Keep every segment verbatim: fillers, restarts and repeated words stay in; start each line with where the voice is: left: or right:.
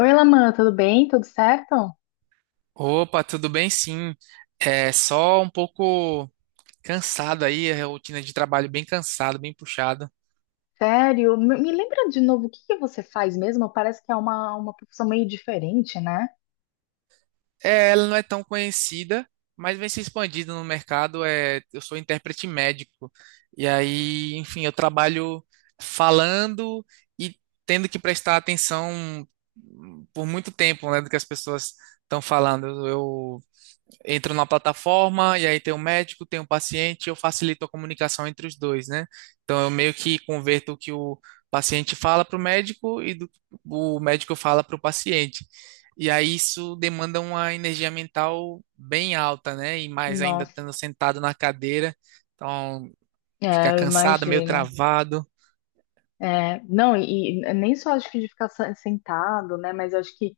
left: Oi, Laman, tudo bem? Tudo certo?
right: Opa, tudo bem? Sim. É só um pouco cansado aí, a rotina de trabalho bem cansada, bem puxada.
left: Sério? Me me lembra de novo o que que você faz mesmo? Parece que é uma, uma profissão meio diferente, né?
right: É, ela não é tão conhecida, mas vem se expandindo no mercado. É, eu sou intérprete médico. E aí, enfim, eu trabalho falando e tendo que prestar atenção por muito tempo, né, do que as pessoas estão falando. Eu entro na plataforma e aí tem o médico, tem o paciente, eu facilito a comunicação entre os dois, né? Então eu meio que converto o que o paciente fala para o médico e do, o médico fala para o paciente. E aí isso demanda uma energia mental bem alta, né? E mais ainda
left: Nossa,
right: estando sentado na cadeira, então fica
left: é, eu
right: cansado, meio
left: imagino.
right: travado.
left: É, não, e, e nem só acho que de ficar sa- sentado, né? Mas eu acho que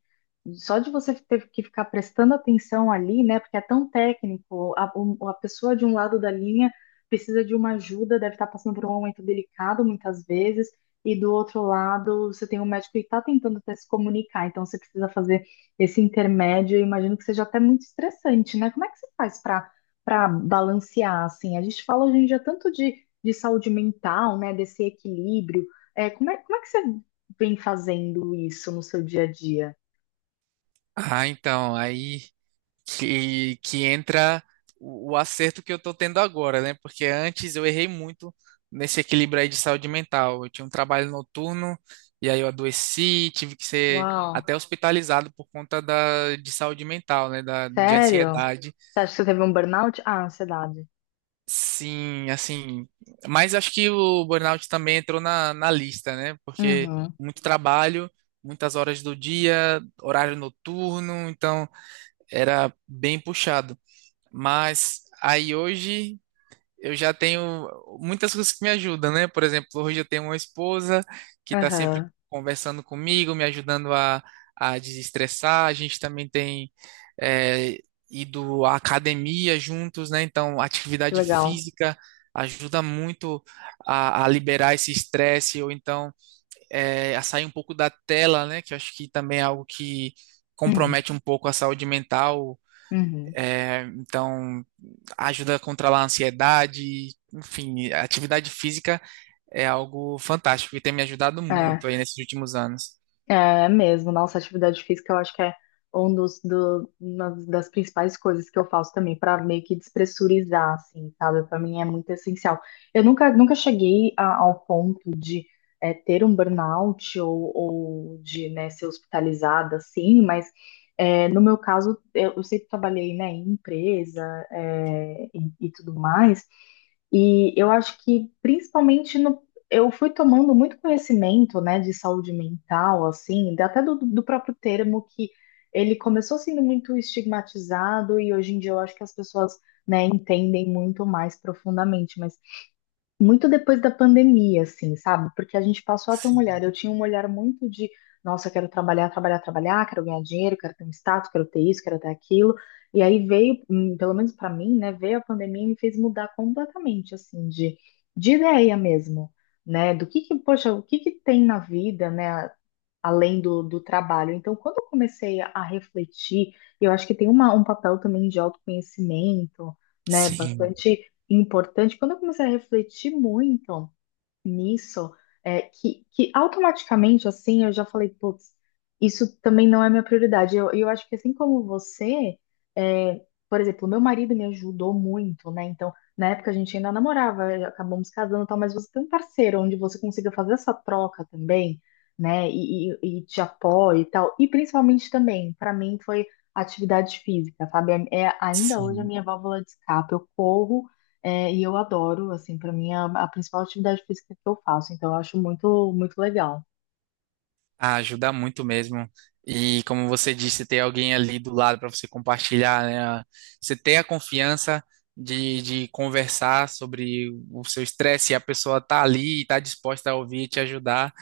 left: só de você ter que ficar prestando atenção ali, né? Porque é tão técnico, a, o- a pessoa de um lado da linha precisa de uma ajuda, deve estar passando por um momento delicado muitas vezes, e do outro lado você tem um médico que está tentando até se comunicar, então você precisa fazer esse intermédio. Eu imagino que seja até muito estressante, né? Como é que você faz para para balancear assim? A gente fala hoje em dia tanto de, de saúde mental, né? Desse equilíbrio é, como é, como é que você vem fazendo isso no seu dia a dia?
right: Ah, então, aí que, que entra o, o acerto que eu estou tendo agora, né? Porque antes eu errei muito nesse equilíbrio aí de saúde mental. Eu tinha um trabalho noturno e aí eu adoeci, tive que ser
left: Uau.
right: até hospitalizado por conta da, de saúde mental, né? Da, de
left: Sério? Você
right: ansiedade.
left: acha que você teve um burnout? Ah, ansiedade.
right: Sim, assim. Mas acho que o burnout também entrou na, na lista, né? Porque
left: Uhum,
right: muito trabalho, muitas horas do dia, horário noturno, então era bem puxado. Mas aí hoje eu já tenho muitas coisas que me ajudam, né? Por exemplo, hoje eu tenho uma esposa que está sempre
left: aham,
right: conversando comigo, me ajudando a, a desestressar. A gente também tem é, ido à academia juntos, né? Então,
left: que
right: atividade
left: legal.
right: física ajuda muito a, a liberar esse estresse, ou então é, a sair um pouco da tela, né? Que eu acho que também é algo que
left: Uhum,
right: compromete um pouco a saúde mental
left: uhum.
right: é, então, ajuda a controlar a ansiedade. Enfim, a atividade física é algo fantástico e tem me ajudado
left: É,
right: muito aí nesses últimos anos.
left: é mesmo. Nossa, atividade física eu acho que é um dos, do, uma das principais coisas que eu faço também, para meio que despressurizar, assim, sabe? Para mim é muito essencial. Eu nunca, nunca cheguei a- ao ponto de é, ter um burnout ou, ou de, né, ser hospitalizada, assim, mas é, no meu caso, eu, eu sempre trabalhei, né, em empresa, é, e, e tudo mais, e eu acho que principalmente no, eu fui tomando muito conhecimento, né, de saúde mental, assim, da- até do, do próprio termo, que ele começou sendo muito estigmatizado e hoje em dia eu acho que as pessoas, né, entendem muito mais profundamente, mas muito depois da pandemia, assim, sabe? Porque a gente passou a ter um olhar. Eu tinha um olhar muito de, nossa, eu quero trabalhar, trabalhar, trabalhar, quero ganhar dinheiro, quero ter um status, quero ter isso, quero ter aquilo. E aí veio, hum, pelo menos pra mim, né, veio a pandemia e me fez mudar completamente, assim, de, de ideia mesmo, né? Do que que, poxa, o que que tem na vida, né? Além do, do trabalho. Então, quando eu comecei a refletir, eu acho que tem uma, um papel também de autoconhecimento, né,
right: Sim,
left: bastante importante. Quando eu comecei a refletir muito nisso, é, que, que automaticamente, assim, eu já falei, putz, isso também não é minha prioridade. Eu, eu acho que assim como você, é, por exemplo, meu marido me ajudou muito, né? Então, na época a gente ainda namorava, acabamos casando e tal, mas você tem um parceiro onde você consiga fazer essa troca também, né? E, e, e te apoia e tal. E principalmente também, para mim, foi atividade física, sabe? É, é ainda hoje a
right: sim.
left: minha válvula de escape. Eu corro. É, e eu adoro, assim, para mim é a, a principal atividade física que eu faço, então eu acho muito, muito legal.
right: Ah, ajuda muito mesmo. E como você disse, ter alguém ali do lado para você compartilhar, né? Você ter a confiança de, de conversar sobre o seu estresse e a pessoa tá ali e tá disposta a ouvir e te ajudar.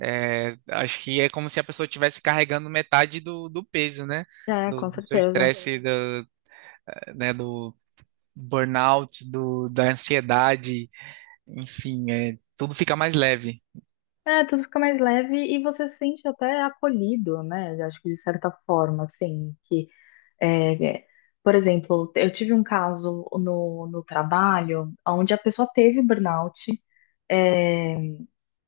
right: É, acho que é como se a pessoa estivesse carregando metade do, do peso, né?
left: É,
right: Do,
left: com
right: do seu
left: certeza.
right: estresse, do, eh, né? do burnout, do, da ansiedade, enfim, é, tudo fica mais leve.
left: É, tudo fica mais leve e você se sente até acolhido, né? Eu acho que de certa forma, assim, que, é, é, por exemplo, eu tive um caso no, no trabalho onde a pessoa teve burnout, é,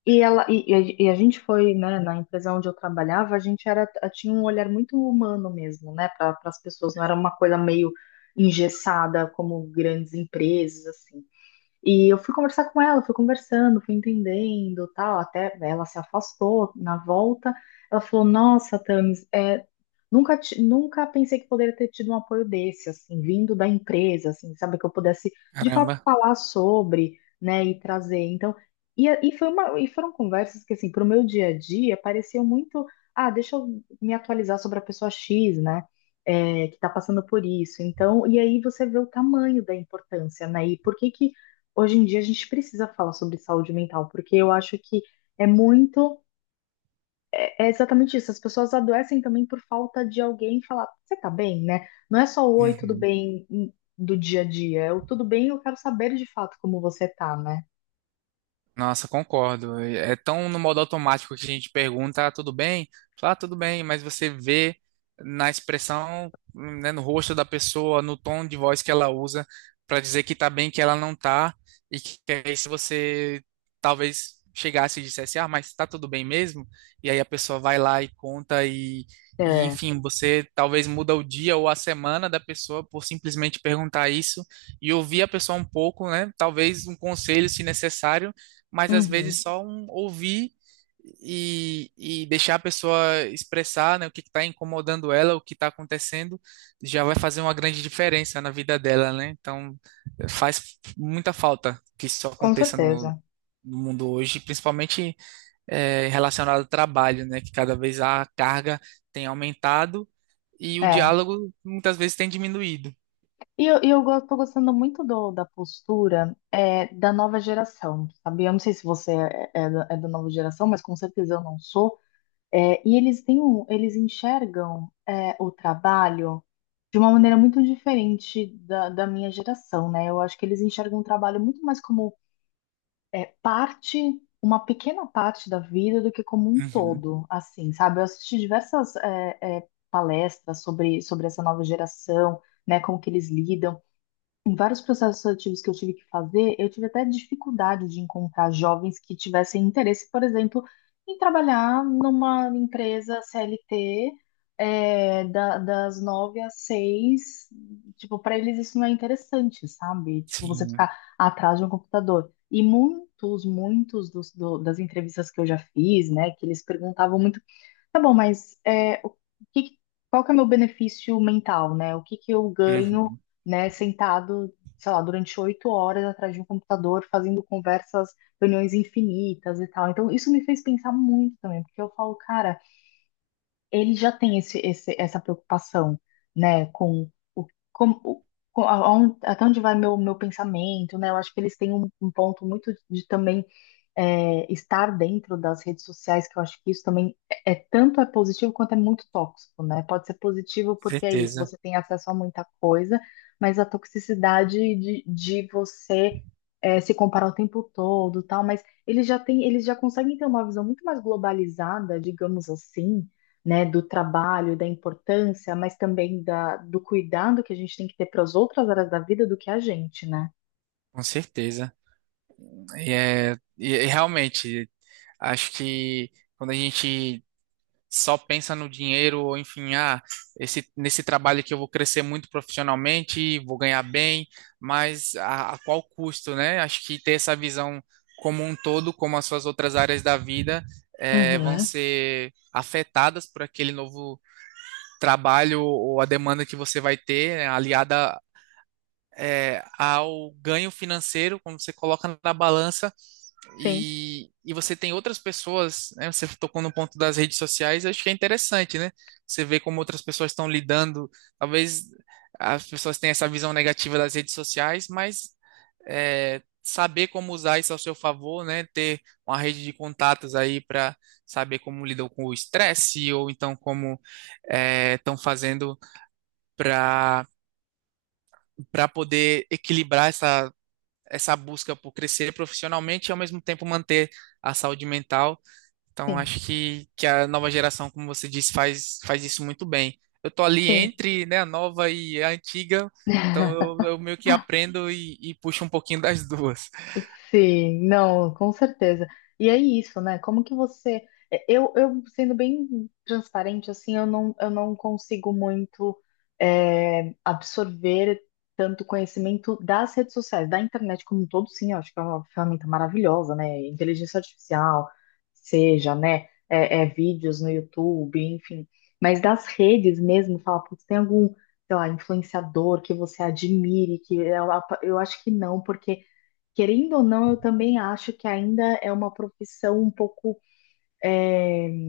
left: e ela e, e a e a gente foi, né, na empresa onde eu trabalhava, a gente era tinha um olhar muito humano mesmo, né, para as pessoas, não era uma coisa meio engessada como grandes empresas, assim. E eu fui conversar com ela, fui conversando, fui entendendo, tal, até ela se afastou na volta. Ela falou: "Nossa, Thames, é, nunca ti- nunca pensei que poderia ter tido um apoio desse, assim, vindo da empresa, assim, sabe, que eu pudesse de fato
right: Caramba.
left: falar sobre, né, e trazer". Então, e, a- e foi uma e foram conversas que, assim, para o meu dia a dia, pareciam muito, ah, deixa eu me atualizar sobre a pessoa X, né? É, que está passando por isso. Então, e aí você vê o tamanho da importância, né? E por que que hoje em dia a gente precisa falar sobre saúde mental, porque eu acho que é muito, é exatamente isso. As pessoas adoecem também por falta de alguém falar, você tá bem, né? Não é só o oi, tudo
right: Uhum.
left: bem, hum, do dia a dia, é o tudo bem, eu quero saber de fato como você tá, né?
right: Nossa, concordo. É tão no modo automático que a gente pergunta, ah, tudo bem? Fala, "Ah, tudo bem", mas você vê na expressão, né, no rosto da pessoa, no tom de voz que ela usa para dizer que tá bem, que ela não tá, e que aí se você talvez chegasse e dissesse, ah, mas tá tudo bem mesmo? E aí a pessoa vai lá e conta e, e
left: É,
right: enfim, você talvez muda o dia ou a semana da pessoa por simplesmente perguntar isso e ouvir a pessoa um pouco, né? Talvez um conselho, se necessário, mas às
left: uhum,
right: vezes só um ouvir e, e deixar a pessoa expressar, né, o que está incomodando ela, o que está acontecendo, já vai fazer uma grande diferença na vida dela, né? Então faz muita falta que isso
left: com
right: aconteça no,
left: certeza.
right: no mundo hoje, principalmente eh, relacionado ao trabalho, né, que cada vez a carga tem aumentado e o
left: É.
right: diálogo muitas vezes tem diminuído.
left: E eu, e eu go- tô gostando muito do, da postura é, da nova geração, sabe? Eu não sei se você é, é da é da nova geração, mas com certeza eu não sou. É, e eles têm um, eles enxergam é, o trabalho de uma maneira muito diferente da, da minha geração, né? Eu acho que eles enxergam o trabalho muito mais como parte, uma pequena parte da vida do que como um
right: Uhum,
left: todo, assim, sabe? Eu assisti diversas é, é, palestras sobre, sobre essa nova geração, né? Como que eles lidam. Em vários processos seletivos que eu tive que fazer, eu tive até dificuldade de encontrar jovens que tivessem interesse, por exemplo, em trabalhar numa empresa C L T, é, da- das nove às seis. Tipo, para eles isso não é interessante, sabe? Tipo, você
right: sim,
left: ficar atrás de um computador. E muitos, muitos dos, do- das entrevistas que eu já fiz, né, que eles perguntavam muito. Tá bom, mas é, o que, que- qual que é o meu benefício mental, né? O que que eu ganho,
right: uhum,
left: né, sentado, sei lá, durante oito horas atrás de um computador, fazendo conversas, reuniões infinitas e tal. Então, isso me fez pensar muito também, porque eu falo, cara, ele já tem esse, esse- essa preocupação, né, com o, com, o- com- aonde- até onde vai meu, meu pensamento, né? Eu acho que eles têm um, um ponto muito de também é, estar dentro das redes sociais, que eu acho que isso também é, é tanto é positivo quanto é muito tóxico, né? Pode ser positivo porque é isso,
right: certeza,
left: você tem acesso a muita coisa, mas a toxicidade de, de você é, se comparar o tempo todo, tal, mas eles já têm, eles já conseguem ter uma visão muito mais globalizada, digamos assim, né, do trabalho, da importância, mas também da, do cuidado que a gente tem que ter para as outras áreas da vida do que a gente, né?
right: com certeza. E, é, e e realmente, acho que quando a gente só pensa no dinheiro, ou enfim, ah, esse, nesse trabalho que eu vou crescer muito profissionalmente, vou ganhar bem, mas a, a qual custo, né? Acho que ter essa visão como um todo, como as suas outras áreas da vida, eh, vão
left: Uhum.
right: ser afetadas por aquele novo trabalho ou a demanda que você vai ter, né, aliada, eh, ao ganho financeiro, quando você coloca na balança
left: Sim,
right: e, e você tem outras pessoas, né? Você tocou no ponto das redes sociais, eu acho que é interessante, né? Você vê como outras pessoas estão lidando. Talvez as pessoas tenham essa visão negativa das redes sociais, mas é, saber como usar isso ao seu favor, né? Ter uma rede de contatos aí para saber como lidam com o estresse ou então como estão fazendo para para poder equilibrar essa essa busca por crescer profissionalmente e ao mesmo tempo manter a saúde mental, então,
left: sim,
right: acho que, que a nova geração, como você disse, faz, faz isso muito bem. Eu tô ali
left: sim.
right: entre, né, a nova e a antiga, então eu, eu meio que aprendo e, e puxo um pouquinho das duas.
left: Sim, não, com certeza. E é isso, né? Como que você. É, Eu, eu sendo bem transparente, assim, eu não, eu não consigo muito é, absorver tanto conhecimento das redes sociais, da internet como um todo. Sim, eu acho que é uma ferramenta maravilhosa, né? Inteligência artificial, seja, né? É, é, vídeos no YouTube, enfim. Mas das redes mesmo, fala, putz, tem algum, sei lá, influenciador que você admire, que eu, eu acho que não, porque. Querendo ou não, eu também acho que ainda é uma profissão um pouco é,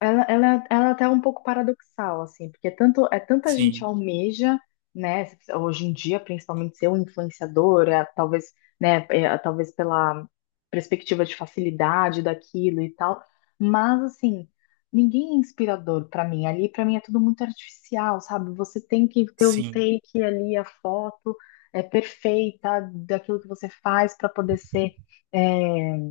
left: ela, ela, ela até é um pouco paradoxal, assim, porque tanto, é tanta gente
right: Sim,
left: almeja, né, hoje em dia, principalmente ser um influenciador, é, talvez, né, é, talvez pela perspectiva de facilidade daquilo e tal, mas, assim, ninguém é inspirador para mim, ali para mim é tudo muito artificial, sabe? Você tem que ter um
right: sim.
left: take ali, a foto é perfeita daquilo que você faz para poder ser é,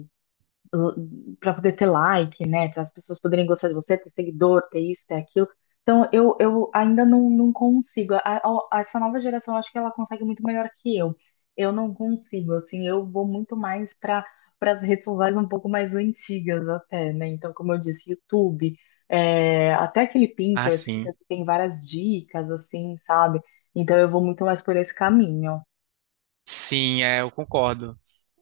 left: para poder ter like, né? Para as pessoas poderem gostar de você, ter seguidor, ter isso, ter aquilo. Então, eu, eu ainda não, não consigo. A- a- essa nova geração, eu acho que ela consegue muito melhor que eu. Eu não consigo, assim, eu vou muito mais para para as redes sociais um pouco mais antigas até, né? Então, como eu disse, YouTube, é, até aquele
right: Ah,
left: Pinterest que
right: sim.
left: tem várias dicas, assim, sabe? Então, eu vou muito mais por esse caminho.
right: Sim, é, eu concordo.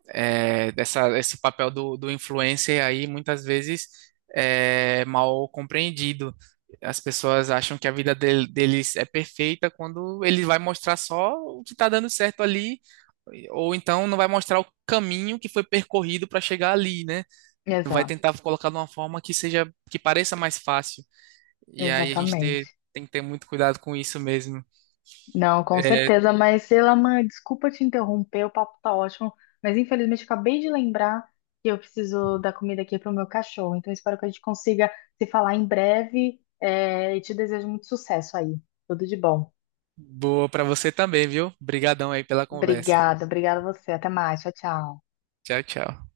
right: É, dessa, esse papel do, do influencer aí, muitas vezes, é mal compreendido. As pessoas acham que a vida del- deles é perfeita quando ele vai mostrar só o que está dando certo ali. Ou então não vai mostrar o caminho que foi percorrido para chegar ali, né? Vai
left: Exato,
right: tentar colocar de uma forma que seja, que pareça mais fácil. E aí a gente ter-
left: exatamente.
right: tem que ter muito cuidado com isso mesmo.
left: Não, com
right: É,
left: certeza, mas Elaman, desculpa te interromper, o papo tá ótimo, mas infelizmente acabei de lembrar que eu preciso dar comida aqui pro meu cachorro, então espero que a gente consiga se falar em breve, é, e te desejo muito sucesso aí, tudo de bom.
right: boa para você também, viu? Obrigadão aí pela conversa.
left: Obrigada, obrigada a você, até mais, tchau, tchau.
right: Tchau, tchau.